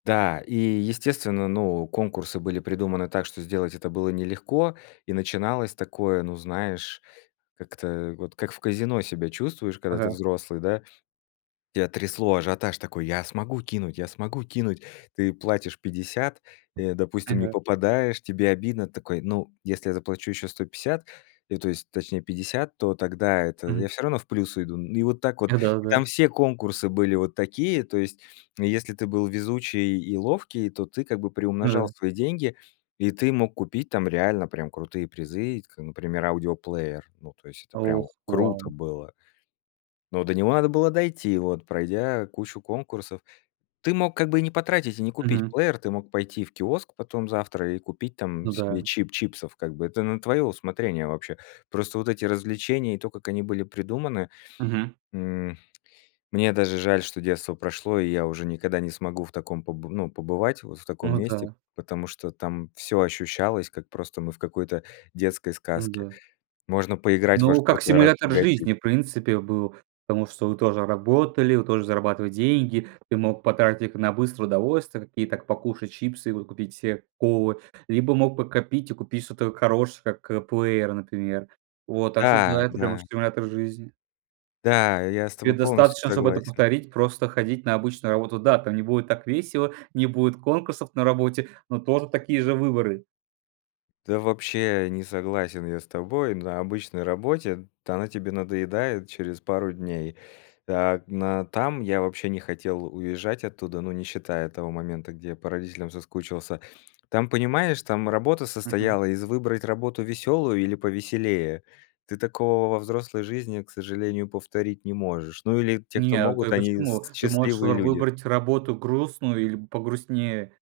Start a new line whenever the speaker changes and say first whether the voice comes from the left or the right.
left: Да, и, естественно, ну, конкурсы были придуманы так, что сделать это было нелегко, и начиналось такое, ну знаешь, как-то вот как в казино себя чувствуешь, когда ты
right: Ага.
left: взрослый, да? Тебя трясло, ажиотаж такой: я смогу кинуть, я смогу кинуть. Ты платишь 50, э, допустим, не
right: Ага.
left: попадаешь- тебе обидно. Ты такой: "Ну, если заплачу еще 150 и то есть точнее 50, то тогда это
right: Мгм.
left: я всё равно в плюс уйду". Ну и вот так вот,
right: А,
left: и
right: да-да.
left: там все конкурсы были вот такие: то есть и если ты был везучий и ловкий, то ты как бы
right: Ну
left: приумножал
right: да.
left: свои деньги. И ты мог купить там реально прям крутые призы, как, например, аудиоплеер. Ну, то есть, это прям
right: Ох! Вау!
left: круто было. Но до него надо было дойти, вот, пройдя кучу конкурсов. Ты мог как бы и не потратить и не купить
right: Мгм.
left: плеер, ты мог пойти в киоск потом завтра и купить там
right: Ну да.
left: себе чип чипсов как бы, это на твое усмотрение вообще. Просто вот эти развлечения и то, как они были придуманы.
right: Мгм.
left: М, мне даже жаль, что детство прошло, и я уже никогда не смогу в таком поб ну, побывать вот в таком
right: Ну
left: месте,
right: да.
left: потому что там всё ощущалось, как просто мы в какой-то детской
right: Ну
left: сказке.
right: да.
left: Можно поиграть во
right: Ну, как
left: что-то и
right: симулятор
left: разбогатеть.
right: жизни, в принципе, был, потому что вы тоже работали, вы тоже зарабатывать деньги. Ты мог потратить их на быстрое удовольствие, такие как покушать чипсы, и вот купить себе колы, либо мог подкопить и купить что-то хорошее, как плеер, например. Вот. Так что да,
left: Да,
right: это прям
left: да.
right: стимулятор жизни.
left: Да, я с
right: Тебе
left: тобой полностью
right: достаточно, чтоб это
left: согласен.
right: повторить, просто ходить на обычную работу. Да, там не будет так весело, не будет конкурсов на работе, но тоже такие же выборы.
left: Да, вообще, не согласен я с тобой, на обычной работе. Та она тебе надоедает через пару дней. А на там, я вообще не хотел уезжать оттуда, ну не считая того момента, где я по родителям соскучился. Там понимаешь, там работа
right: Мгм.
left: состояла из: выбрать работу веселую или повеселее. Ты такого во взрослой жизни, к сожалению, повторить не можешь. Ну или те, кто
right: Нет,
left: могут,
right: э,
left: они с
right: почему? Ты можешь
left: счастливые
right: р
left: люди.
right: выбрать работу грустную или погрустнее.